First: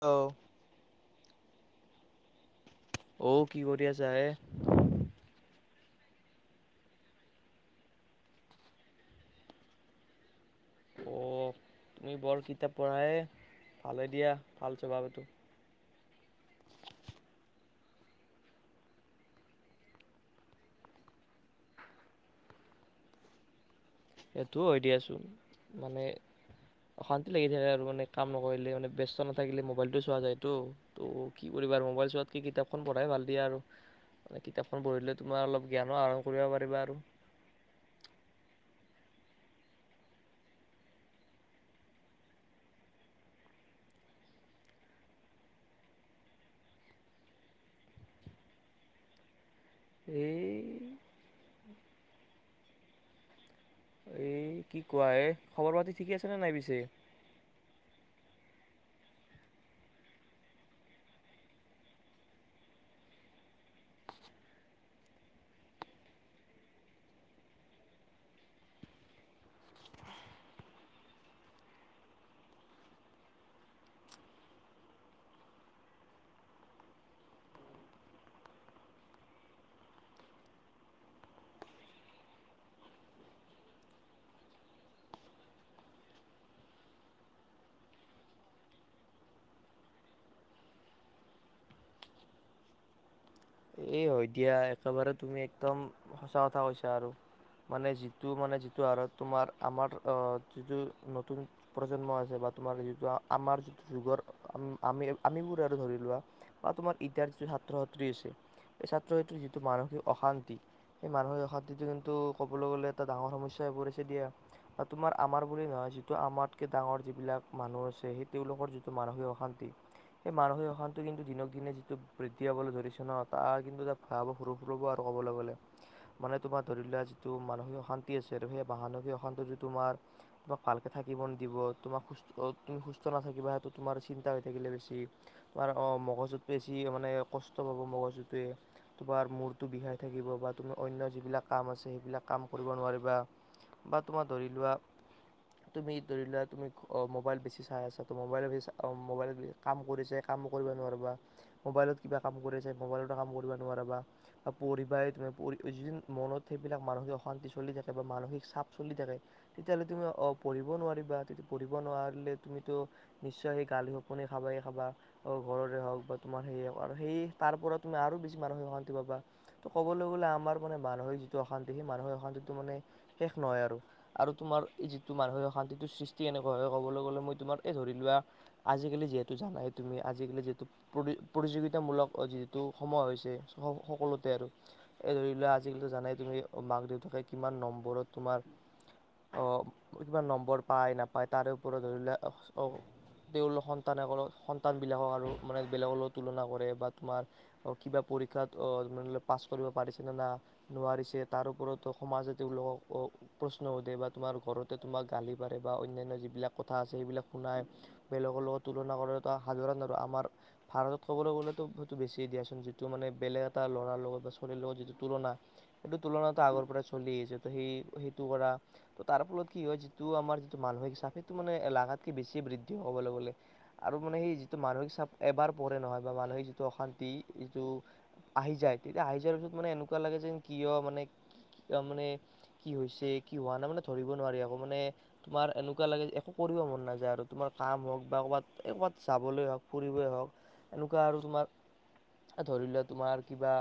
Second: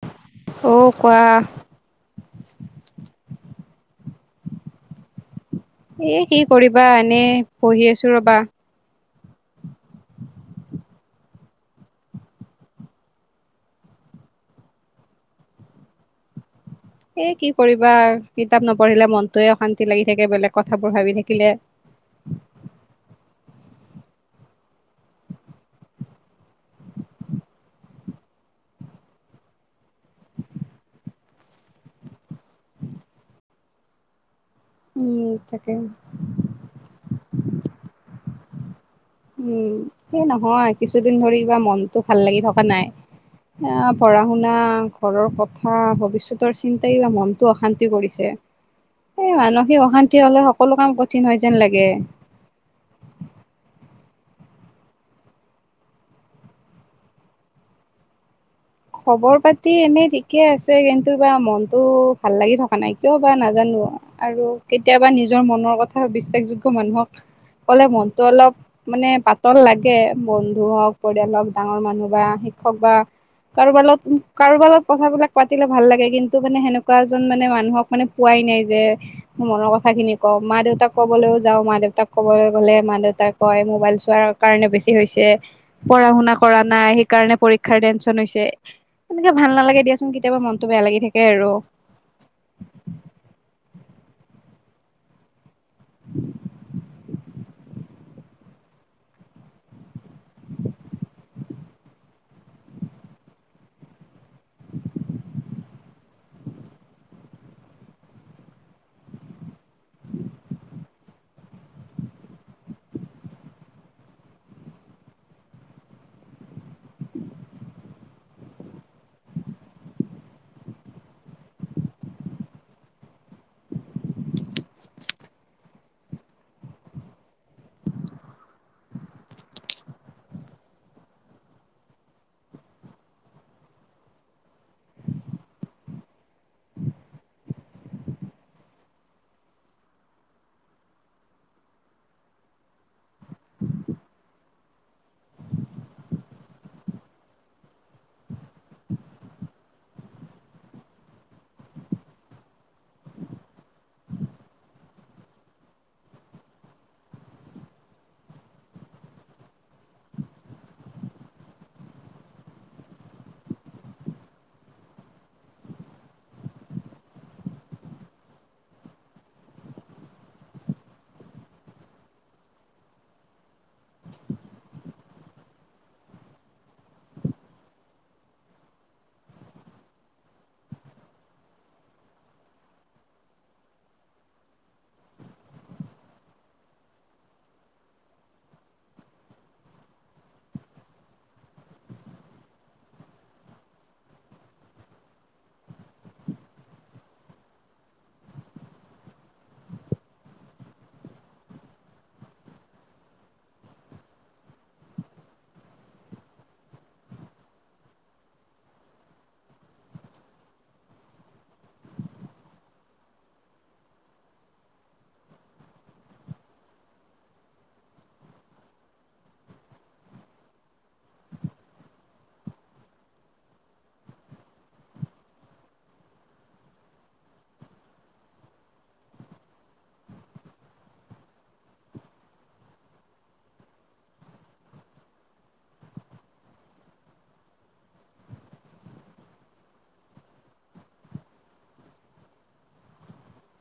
অ অঁ কোৱা। ঔ কি কৰি আছা হে? এ কি কৰিবা এনে পঢ়ি আছো ৰবা। অ তুমি বৰ কিতাপ পঢ়া হে ভালে দিয়া ভাল স্বভাৱ এটো। এ কি কৰিবা কিতাপ নপঢ়িলে মনটোৱে অশান্তি লাগি থাকে বেলেগ কথাবোৰ ভাবি থাকিলে। সেইটোও হৈ দিয়াচোন মানে। অশান্তি লাগি থাকে আৰু মানে কাম নকৰিলে মানে ব্যস্ত নাথাকিলে মোবাইলটো চোৱা যায়টো। ত কি কৰিবা আৰু মোবাইল চোৱাতকে কিতাপখন পঢ়াই ভাল দিয়া আৰু মানে কিতাপখন পঢ়িলে উম তোমাৰ তাকে অলপ জ্ঞানো আহৰণ কৰিব পাৰিবা আৰু উম সেই নহয় কিছুদিন ধৰি কিবা মনটো ভাল লাগি থকা নাই। এ পঢ়া শুনা ঘৰৰ কথা ভৱিষ্যতৰ চিন্তাই কিবা মনটো অশান্তি কৰিছে। [inaudible] এই মানসিক অশান্তি হলে এই সকলো কাম কঠিন হয় যেন লাগে। এই কি কোৱা এ খবৰ পাতি ঠিকে আছেনে নাই পিছে? খবৰ পাতি এনেই ঠিকে আছে কিন্তু বা মনতটো ভাল লাগি থকা নাই কিয় বা নাজানো। আৰু কেতিয়াবা নিজৰ মনৰ কথা বিশ্বাসযোগ্য মানুহক কলে মনটো অলপ মানে পাতল লাগে বন্ধু হওক পৰিয়াল হওক ডাঙৰ মানুহ বা শিক্ষক বা কাৰোবাৰ লগত কাৰোবাৰ লগত কথাবিলাক পাতিলে ভাল লাগে কিন্তু মানে সেনেকুৱা এজন মানে মানুহক মানে পোৱাই নাই যে মনৰ কথা খিনি ক মা দেউতাক ক'বলৈও যাও মা দেউতাক কবলৈ গলে মা দেউতাক কয় মোবাইল চোৱাৰ কাৰণে বেছি হৈছে পঢ়া শুনা কৰা নাই সেইকাৰণে পৰীক্ষাৰ হৈছে এনেকে ভাল নালাগে দিয়াচোন কেতিয়াবা মনতটো বেয়া লাগি থাকে আৰু এই হয় দিয়া একেবাৰে তুমি একদম সঁচা কথা কৈছা আৰু মানে যিটো মানে যিটো আঁৰত তোমাৰ আমাৰ অ যিটো নতুন প্ৰজন্ম আছে বা তোমাৰ যিটো আমাৰ যিটো যুগৰ আমি আমিবোৰ আৰু ধৰি লোৱা। বা তোমাৰ ইত্যাৰ যিটো ছাত্ৰ ছাত্ৰী আছে এই ছাত্ৰ ছাত্ৰীৰ যিটো মানসিক অশান্তি। সেই মানুহৰ অশান্তিটো কিন্তু ক'বলৈ গ'লে এটা ডাঙৰ সমস্যা হৈ পৰিছে দিয়া। তোমাৰ আমাৰ বুলি নহয় যিটো আমাতকে ডাঙৰ যিবিলাক মানুহ আছে সেই তেওঁলোকৰ যিটো মানসিক অশান্তি। সেই মানসিক অশান্তটো কিন্তু দিনক দিনে যিটো বৃদ্ধি পাবলৈ ধৰিছে ন তাৰ কিন্তু এ ভাব সৰুব ৰব আৰু ক'বলৈ গ'লে মানে তোমাৰ ধৰি লোৱা যিটো মানসিক অশান্তি আছে আৰু সেই মানসিক অশান্তিটো তোমাৰ তোমাক ভালকে থাকিব নিদিব তোমাক তুমি সুস্থ নাথাকিবা সটো তোমাৰ চিন্তা হৈ থাকিলে বেছি তোমাৰ অ মগজুত বেছি মানে কষ্ট পাব মগজুটো য়ে তোমাৰ মূৰটো বিষাই থাকিব বা তুমি অন্য যিবিলাক কাম আছে সেইবিলাক কাম কৰিব নোৱাৰিবা। বা তোমাৰ ধৰি লোৱা। তুমি দৰিলা তুমি মোবাইল বেছি চাই আছ তো মোবাইল বছ মোবাইল কাম কৰিছে কামো কৰিব নোৱাৰিবা মোবাইলত কিবা কাম কৰিছে মোবাইলতো কাম কৰিব নোৱাৰিবা। বা পৰিবাৰে পৰি যি মনত সেইবিলাক মানসিক অশান্তি চলি থাকে বা মানসিক চাপ চলি থাকে তেতিয়াহ'লে তুমি অ পঢ়িব নোৱাৰিবা তেতিয়া পঢ়িব নোৱাৰিলে তুমিতো নিশ্চয় সেই গালি শপনি খাবাই খাবা ঘৰৰে হওক বা তোমাৰ সেইয়ে হওক সেই তাৰ ওপৰত তুমি আৰু বেছি মানসিক অশান্তি পাবা। ত ক'বলৈ গ'লে আমাৰ মানে যিটো অশান্তি সেই মানসিক অশান্তিটো শেষ নহয় আৰু আৰু তোমাৰ এই যিটো মানসিক অশান্তিটোৰ সৃষ্টি এনেকুৱা হয় ক'বলৈ গ'লে মই তোমাৰ এই ধৰি লোৱা আজিকালি যিহেতু জানাই তুমি আজিকালি যিহেতু প্ৰতিযোগিতামূলক যি টো সময় হৈছে চ সকলোতে আৰু ধৰি আজি কিন্তু জানাই তুমি মাক দেউতাকে কিমান নম্বৰত তোমাৰ অ কিবা নম্বৰ পায় নাপায় তাৰে ওপৰত ধৰিলোৱা অ তেওঁলোক সন্তানকল সন্তান বিলাকক আৰু মানে বেলেগলৈ তুলনা কৰে বা তোমাৰ অ কিবা পৰীক্ষাত অ মান পাছ কৰিব পাৰিছেনে না। নোৱাৰিছে তাৰ ওপৰতো সমাজে তেওঁলোকক প্ৰশ্ন সোধে বা তোমাৰ ঘৰতে তোমাক গালি পাৰে বা অন্যান্য যিবিলাক কথা আছে সেইবিলাক শুনাই। বেলেগৰ লগত তুলনা কৰা এটা সাধাৰণ আৰু আমাৰ ভাৰতত ক'বলৈ গ'লেতো সেইটো বেছি দিয়াচোন যিটো মানে বেলেগ এটা ল'ৰাৰ লগত বা ছোৱালীৰ লগত যিটো তুলনা, সেইটো তুলনাটো আগৰ পৰাই চলি আহিছে তো সেই সেইটো কৰা ত তাৰ ফলত কি হয় যিটো আমাৰ যিটো মানসিক চাপ সেইটো মানে এলাগাতকে বেছি বৃদ্ধি হে ক'বলে গ'লে আৰু মানে সেই যিটো মানসিক চাপ এবাৰ পৰে নহয় বা মানসিক যিটো অশান্তি দি যিটো আহি যায় তেতিয়া আহি যোৱাৰ পিছত মানে এনেকুৱা লাগে যেন কিয় মানে ত মানে কি হৈছে কি হোৱা নাই মানে ধৰিব নোৱাৰি আকৌ মানে। তোমাৰ এনেকুৱা লাগে যে একো কৰিব মন নাযায় আৰু তোমাৰ কাম হওঁক বা ক'ৰবাত ক'ৰবাত যাবলৈ হওঁক ফুৰিবই হওক এনেকুৱা আৰু তোমাৰ। ধৰি লোৱা তোমাৰ কিবা?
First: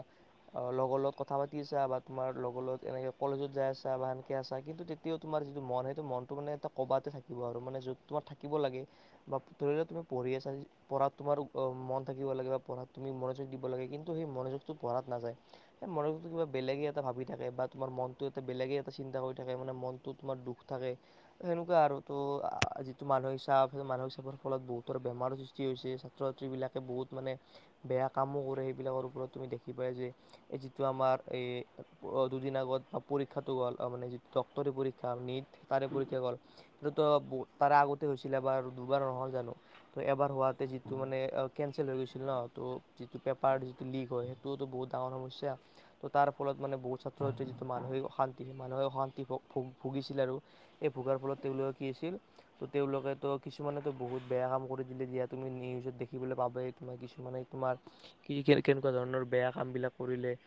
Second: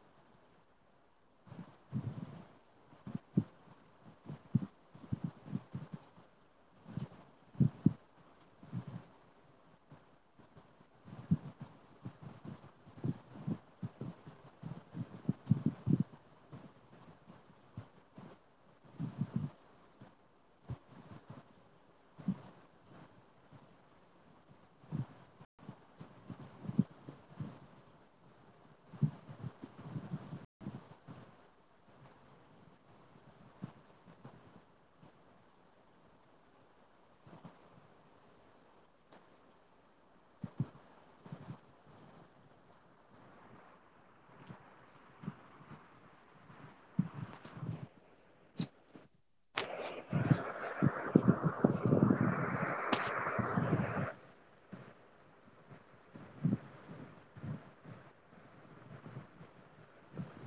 অ লগৰ লগত কথা পাতি আছা বা তোমাৰ লগৰ লগত এনেকে কলেজত যাই আছা বা আনকে আছা কিন্তু তেতিয়া তোমাৰ যিটো মন সেইটো মনটো মানে কবাতে থাকিব আৰু মানে য'ত তোমাৰ থাকিব লাগে বা ধৰি ল তুমি পঢ়ি আছা পঢ়াত তোমাৰ মন থাকিব লাগে বা পঢ়াত তুমি মনোযোগ দিব লাগে কিন্তু সেই মনোযোগটো পঢ়াত নাযায় সেই মনতো কিবা বেলেগে এটা ভাবি থাকে বা তোমাৰ মনটো এটা বেলেগে এটা চিন্তা কৰি থাকে মান মনতো তোমাৰ দুখ থাকে সেনেকুৱা আৰু ত' যিটো মানসিক চাপ মানসিক চাপৰ ফলত বহুতৰ বেমাৰো সৃষ্ট কি হৈছে ছাত্ৰ ছাত্ৰীবিলাকে বহুত মানে বেয়া কামো কৰে সেইবিলাকৰ ওপৰত তুমি দেখি পাই যে এই যিটো আমাৰ এই দুদিন আগত বা পৰীক্ষাটো হ'ল মানে যিটো ডক্টৰী পৰীক্ষা নেট তাৰে পৰীক্ষা গ'ল সেইতো তো তাৰে আগতে হৈছিলে এবাৰ দুবাৰ নহয় জানোঁ ত এবাৰ হোৱাতে যিটো মানে কেনচেল হৈ গৈছিল ন তো' যিটো পেপাৰ যিটো লীক হয় সেইটোওতো বহুত ডাঙৰ সমস্যা তো তাৰ ফলত মানে বহুত ছাত্ৰ ছাত্ৰী যিটো মানুসিক অশান্তি মানুহে অশান্তি ভুগিছিল আৰু এই ভোগাৰ ফলত তেওঁলোকৰ কি হৈছিল তো' তেওঁলোকেতো কিছুমানেতো বহুত বেয়া কাম কৰি দিলে যেতিয়া তুমি নিউজত দেখিবলৈ পাব তোমাৰ কিছুমানে তোমাৰ কি কেনেকুৱা ধৰণৰ বেয়া কাম বিলাক কৰিলে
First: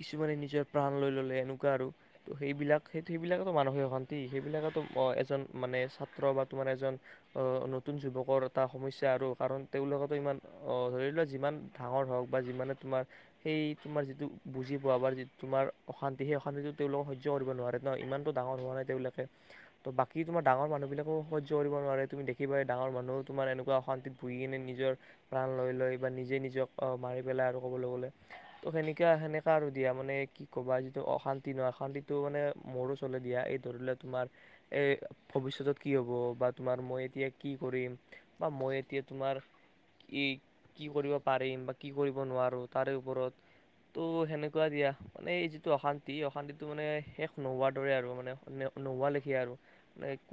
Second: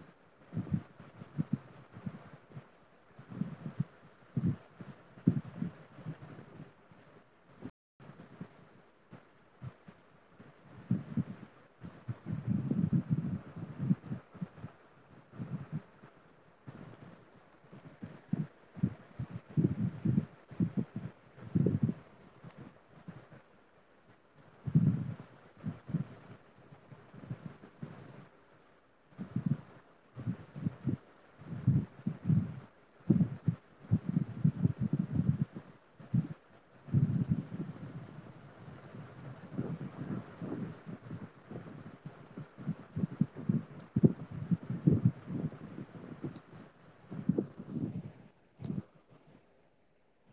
কিছুমানে নিজৰ প্ৰাণ লৈ ল'লে এনেকুৱা আৰু ত সেইবিলাক সেই সেইবিলাকো মানসিক অশান্তি সেইবিলাকতো এজন মানে ছাত্ৰ বা তোমাৰ এজন আহ নতুন যুৱকৰ এটা সমস্যা আৰু কাৰণ তেওঁলোকেতো ইমান আহ ধৰি যিমান ডাঙৰ হওঁক বা যিমানে তোমাৰ এই তোমাৰ যিটো বুজি পোৱা বা তোমাৰ অশান্তি সেই অশান্তিটো তেওঁওলোকক সহ্য কৰিব নোৱাৰে নহয় ইমানটো হোৱা নাই তেওঁলোকে ত বাকী তোমাৰ মানুহ বিলাকো সহ্য কৰিব নোৱাৰে তুমি দেখিবা ডাঙৰ মানুহো তোমাৰ এনেকুৱা অশান্তিত কিনে নিজৰ প্ৰাণ লৈ লয় বা নিজে নিজক মাৰি পেলায় আৰু ক'বলৈ গ'লে ত সেনেকা সেনেকা আৰু দিয়া মানে কি কবা যিটো অশান্তি নহয় অশান্তিটো মানে মোৰ দিয়া এই ধৰিল তোমাৰ এই ভৱিষ্যতত কি হ'ব বা তোমাৰ মই এতিয়া কি কৰিম মই এতিয়া তোমাৰ ই কি কৰিব পাৰিম বা কি কৰিব নোৱাৰোঁ তাৰে ওপৰত ত' সেনেকুৱা দিয়া মানে এই যিটো অশান্তি অশান্তিটো মানে শেষ নোহোৱাৰ দৰে আৰু মানে নোহোৱালৈকে আৰু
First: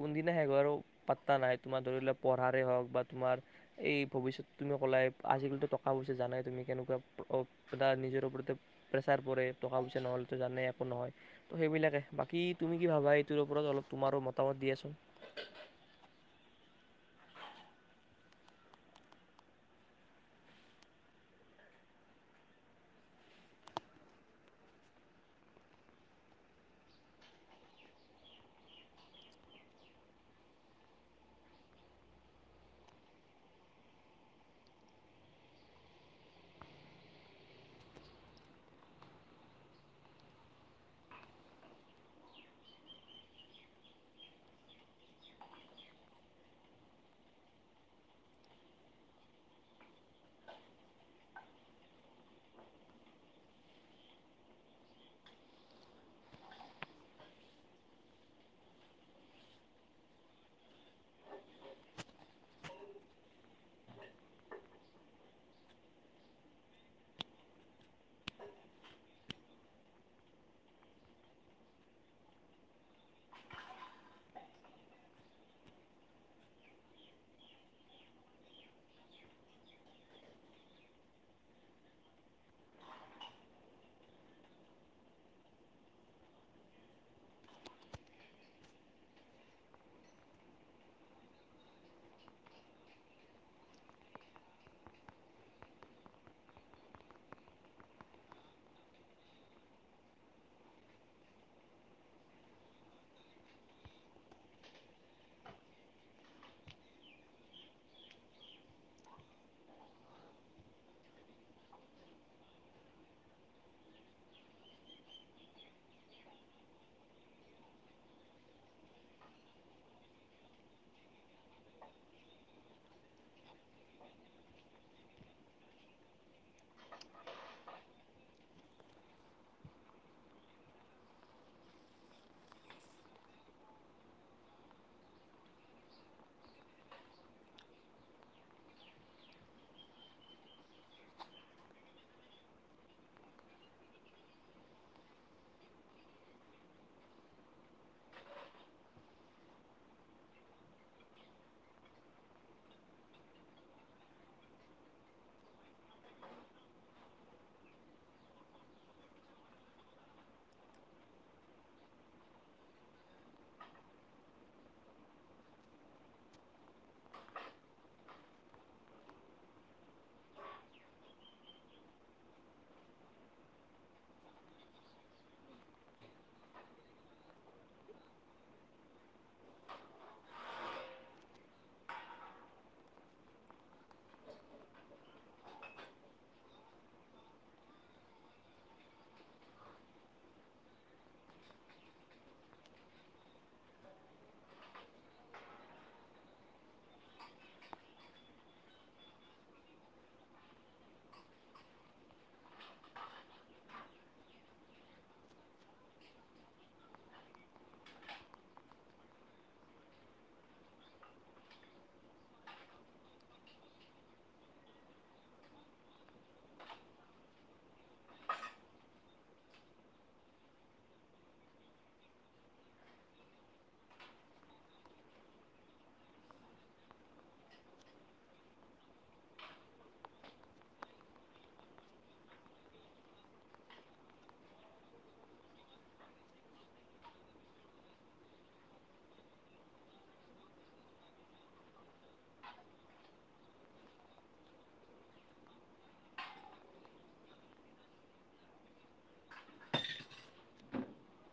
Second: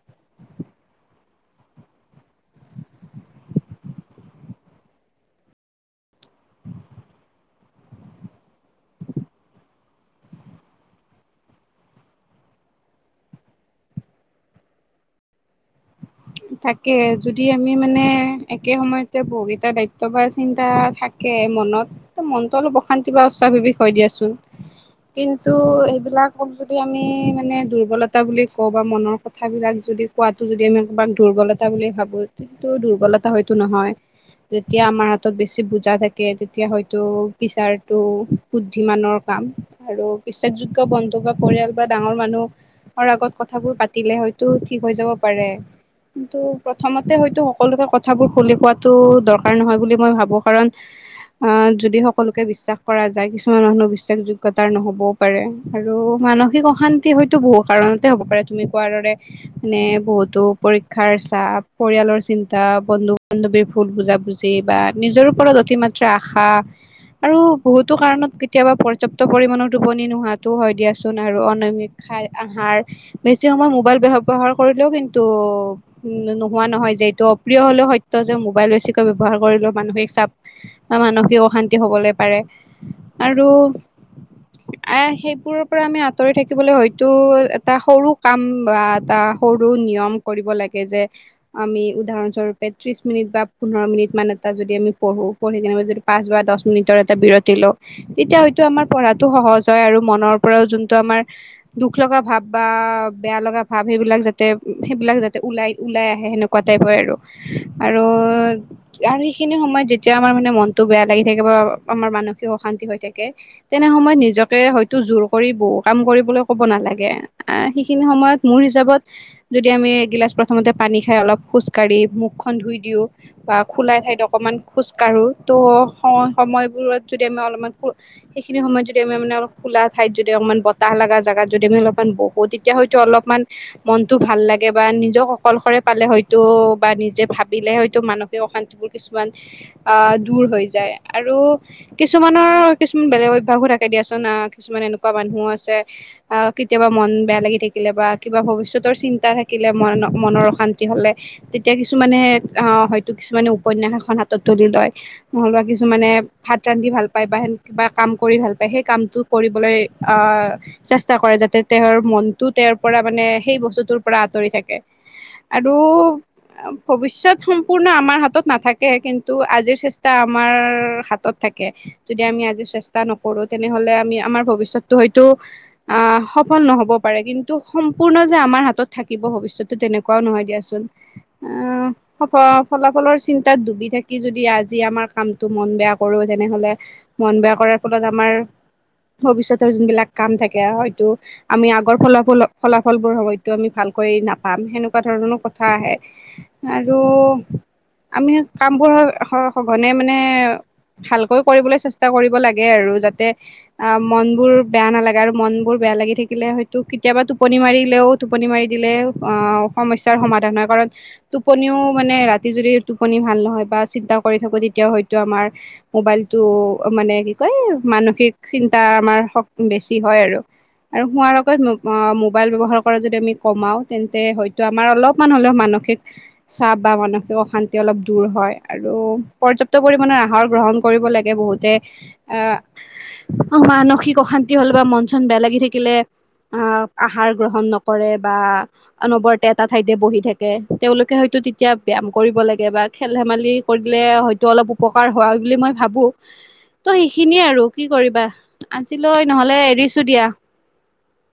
কোনদিনা শেষ হয় আৰু পাত্তা নাই তোমাৰ ধৰি লোৱা পঢ়াৰে হওঁক বা তোমাৰ এই ভৱিষ্যত তুমি ক'লাই আজিকালিতো টকা পইচা জানাই তুমি কেনেকুৱা নিজৰ ওপৰতে প্ৰেছাৰ পৰে টকা পইচা নহলেতো জানে একো নহয় ত' সেইবিলাকে বাকী তুমি কি ভাবা এইটোৰ ওপৰত অলপ তোমাৰো মতামত দিয়াচোন থাকে যদি আমি মানে একে সময়তে বহুকেইটা দায়িত্ব বা চিন্তা থাক মনত মনটো অলপ অশান্তি বা উ চাভাবিক হয় দিয়াচোন কিন্তু এইবিলাকক যদি আমি মানে দুৰ্বলতা বুলি কওঁ বা মনৰ কথাবিলাক যদি কোৱাটো যদি আমি কাৰোবাক দুৰ্বলতা বুলি ভাবো কিন্তু দুৰ্বলতা হয়তো নহয় যেতিয়া আমাৰ হাতত বেছি বুজা থাকে তেতিয়া হয়তো বিচাৰটো বুদ্ধি মানৰ কাম আৰু বিশ্বাসযোগ্য বন্ধু বা পৰিয়াল বা ডাঙৰ মানুহ আগত কথাবোৰ পাতিলে হয়তো ঠিক হৈ যাব পাৰে কিন্তু প্ৰথমতে হয়তো সকলোকে কথাবোৰ খুলি কোৱাটো দৰকাৰ নহয় বুলি মই ভাবো কাৰণ আহ যদি সকলোকে বিশ্বাস কৰা যায় কিছুমান মানুহ বিশ্বাসযোগ্যয়তাৰ নহব পাৰে আৰু মানসিক অশান্তি হয়তো বহু কাৰণতে হ'ব পাৰে তুমি কোৱাৰ দৰে নে বহুতো পৰীক্ষাৰ চাপ পৰিয়ালৰ চিন্তা বন্ধু বান্ধৱীৰ ভুল বুজাবুজি বা নিজৰ ওপৰত অতিমাত্ৰ আশা আৰু বহুতো কাৰণত কেতিয়াবা পৰ্যাপ্ত পৰিমাণৰ টোপনি নোহোৱাটো হয় দিয়াচোন আৰু অনামিক খাই আহাৰ বেছি সময় মোবাইল ব্য ব্যৱহাৰ কৰিলেও কিন্তু নোহোৱা নহয় যে এইটো অপ্ৰিয় হলেও সত্য যে মোবাইল বেছিকৈ ব্যবহাৰ কৰিলে মানসিক চাপ বা মানসিক অশান্তি হবলৈ পাৰে আৰু আহ সেইবোৰৰ পৰা আমি আঁতৰি থাকিবলৈ হয়তো এটা সৰু কাম বা এটা সৰু নিয়ম কৰিব লাগে যে আমি উদাহৰণস্বৰূপে ত্ৰিশ মিনিট বা পোন্ধৰ মিনিট মান এটা যদি আমি পঢ়ো পঢ়ি কেনে পাঁচ বা দছ মিনিটৰ এটা বিৰতি লওঁ তেতিয়া হয়তো আমাৰ পঢ়াটো সহজ হয় আৰু মনৰ পৰাও যোনটো আমাৰ দুখ লগা ভাব বা বেয়া লগা ভাব সেইবিলাক যাতে সেইবিলাক যাতে ওলাই ওলাই আহে সেনেকুৱা টাইপ হয় আৰু আৰু আৰু সেইখিনি সময়ত যেতিয়া আমাৰ মানে মনতটো বেয়া লাগি থাকে বা আমাৰ মানসিক অশান্তি হৈ থাকে তেনে সময়ত নিজকে হয়তো জোৰ কৰি বহু কাম কৰিবলৈ ক'ব নালাগে আহ সেইখিনি সময়ত মোৰ হিচাপত যদি আমি এগিলাচ প্ৰথমতে পানী খাই অলপ খোজ কাঢ়ি মুখখন ধুই দিওঁ বা খোলা ঠাইত অকমান খোজ কাঢ়ো ত' সম সময়বোৰত যদি আমি অলপমান সেইখিনি সময়ত যদি আমি মানে খোলা ঠাইত যদি অকণমান বতাহ লগা জেগাত যদি আমি অলপমান বহো তেতিয়া হয়তো অলপমান মন টো ভাল লাগে বা নিজক অকলশৰে পালে হয়তো বা নিজে ভাবিলে হয়তো মানসিক অশান্তিবোৰ কিছুমান আহ দূৰ হৈ যায় আৰু কিছুমানৰ কিছুমান বেলেগ অভ্যাসও থাকে দিয়াচোন আহ কিছুমান এনেকুৱা মানুহো আছে অ কেতিয়াবা মন বেয়া লাগি থাকিলে বা কিবা ভৱিষ্যত চিন্তা থাকিলে মন মনৰ অশান্তি হ'লে তেতিয়া কিছুমানে আহ হয়তো কিছুমানে উপন্যাস এখন হাতত তুলি লয় নহলে বা কিছুমানে ভাত ৰান্ধি ভাল পায় বা সেন কিবা কাম কৰি ভাল পায় সেই কামটো কৰিবলৈ আহ চেষ্টা কৰে যাতে তেওঁৰ মনটো তেওঁৰ পৰা মানে সেই বস্তুটোৰ পৰা আঁতৰি থাকে আৰু ভৱিষ্যত সম্পূৰ্ণ আমাৰ হাতত নাথাকে কিন্তু আজিৰ চেষ্ট টা আমাৰ হাতত থাকে যদি আমি আজি চেষ্টা নকৰো তেনেহ'লে আমি আমাৰ ভৱিষ্যতটো হয়তো আহ সফল নহ'ব পাৰে কিন্তু সম্পূৰ্ণ যে আমাৰ হাত থাকিব ভৱিষ্যটো তেনেকুৱাও নহয় দিয়াচোন। [unintelligible] স ফলাফলৰ চিন্তাত ডুবি থাকি যদি আজি আমাৰ কামটো মন বেয়া কৰো তেনেহ'লে মন বেয়া কৰাৰ ফলত আমাৰ ভৱিষ্যতৰ যোনবিলাক কাম থাকে হয়তো আমি আগৰ ফলাফল ফলাফল বোৰ আমি ভালকৈ নাপাম সেনেকুৱা ধৰণৰ কথা আহে আৰু আমি কামবোৰ স-সঘনে মানে ভালকৈ কৰিবলৈ চেষ্টা কৰিব লাগে আৰু যাতে অ মন বোৰ বেয়া নালাগে আৰু মন বোৰ বেয়া লাগি থাকিলে হয়তো কেতিয়াবা টোপনি মাৰিলেও টোপনি মাৰি দিলে সমস্যাৰ সমাধান হয় কাৰণ টোপনিও মানে ৰাতি যদি টোপনি ভাল নহয় বা চিন্তা কৰি থাকো তেতিয়াও হয়তো আমাৰ মোবাইলটো মানে কি কয় মানসিক চিন্তা আমাৰ শক বেছি হয় আৰু। আৰু শুৱাৰ আগত মোবাইল ব্যৱহাৰ পৰা আমি কমাও তেন্তে হয়তো আমাৰ অলপমান হ'লেও মানসিক চাপ বা মানসিক অশান্তি অলপ দূৰ হয় আৰু পৰ্যাপ্ত পৰিমানৰ আহাৰ গ্ৰহণ কৰিব লাগে বহুতে আহ মানসিক অশান্তি হ'লে বা মন--চন বেয়া লাগি থাকিলে আহ আহাৰ গ্ৰহণ নক কৰে বা অনবৰতে এটা ঠাইতে বহি থাকে, তেওঁলোকে হয়তো তেতিয়া ব্যায়াম কৰিব লাগে বা খেল-ধেমালী কৰি দিলে হয়তো অলপ উপকাৰ হোৱা বুলি মই ভাবো। ত' সেইখিনিয়ে আৰু কি কৰিবা আজিলৈ নহ'লে এৰিছো দিয়া। [inaudible]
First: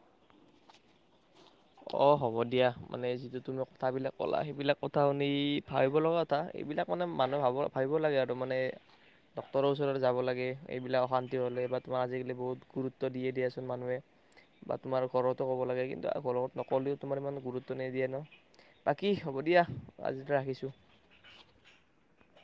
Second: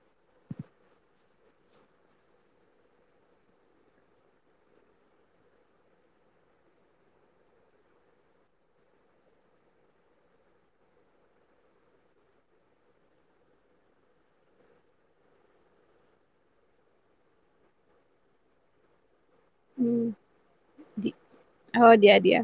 অ হ'ব দিয়া মানে যিটো তুমি কথাবিলাক ক'লা সেইবিলাক কথা শুনি ভাবিব লগা কথা এইবিলাক মানে মানুহে ভাব ভাবিব লাগে আৰু মানে ডক্তৰৰ ওচৰত যাব লাগে এইবিলাক অশান্তি হ'লে বা তোমাৰ আজিকালি বহুত গুৰুত্ব দিয়ে দিয়াচোন মানুহে। বা তোমাৰ ঘৰতো লাগে কিন্তু ঘৰত নকলি তোমাৰ ইমান গুৰুত্ব নিদিয়া ন। বাকী হ'ব দিয়া আজি ৰাখিছোঁ। হ দিয়া দিয়া।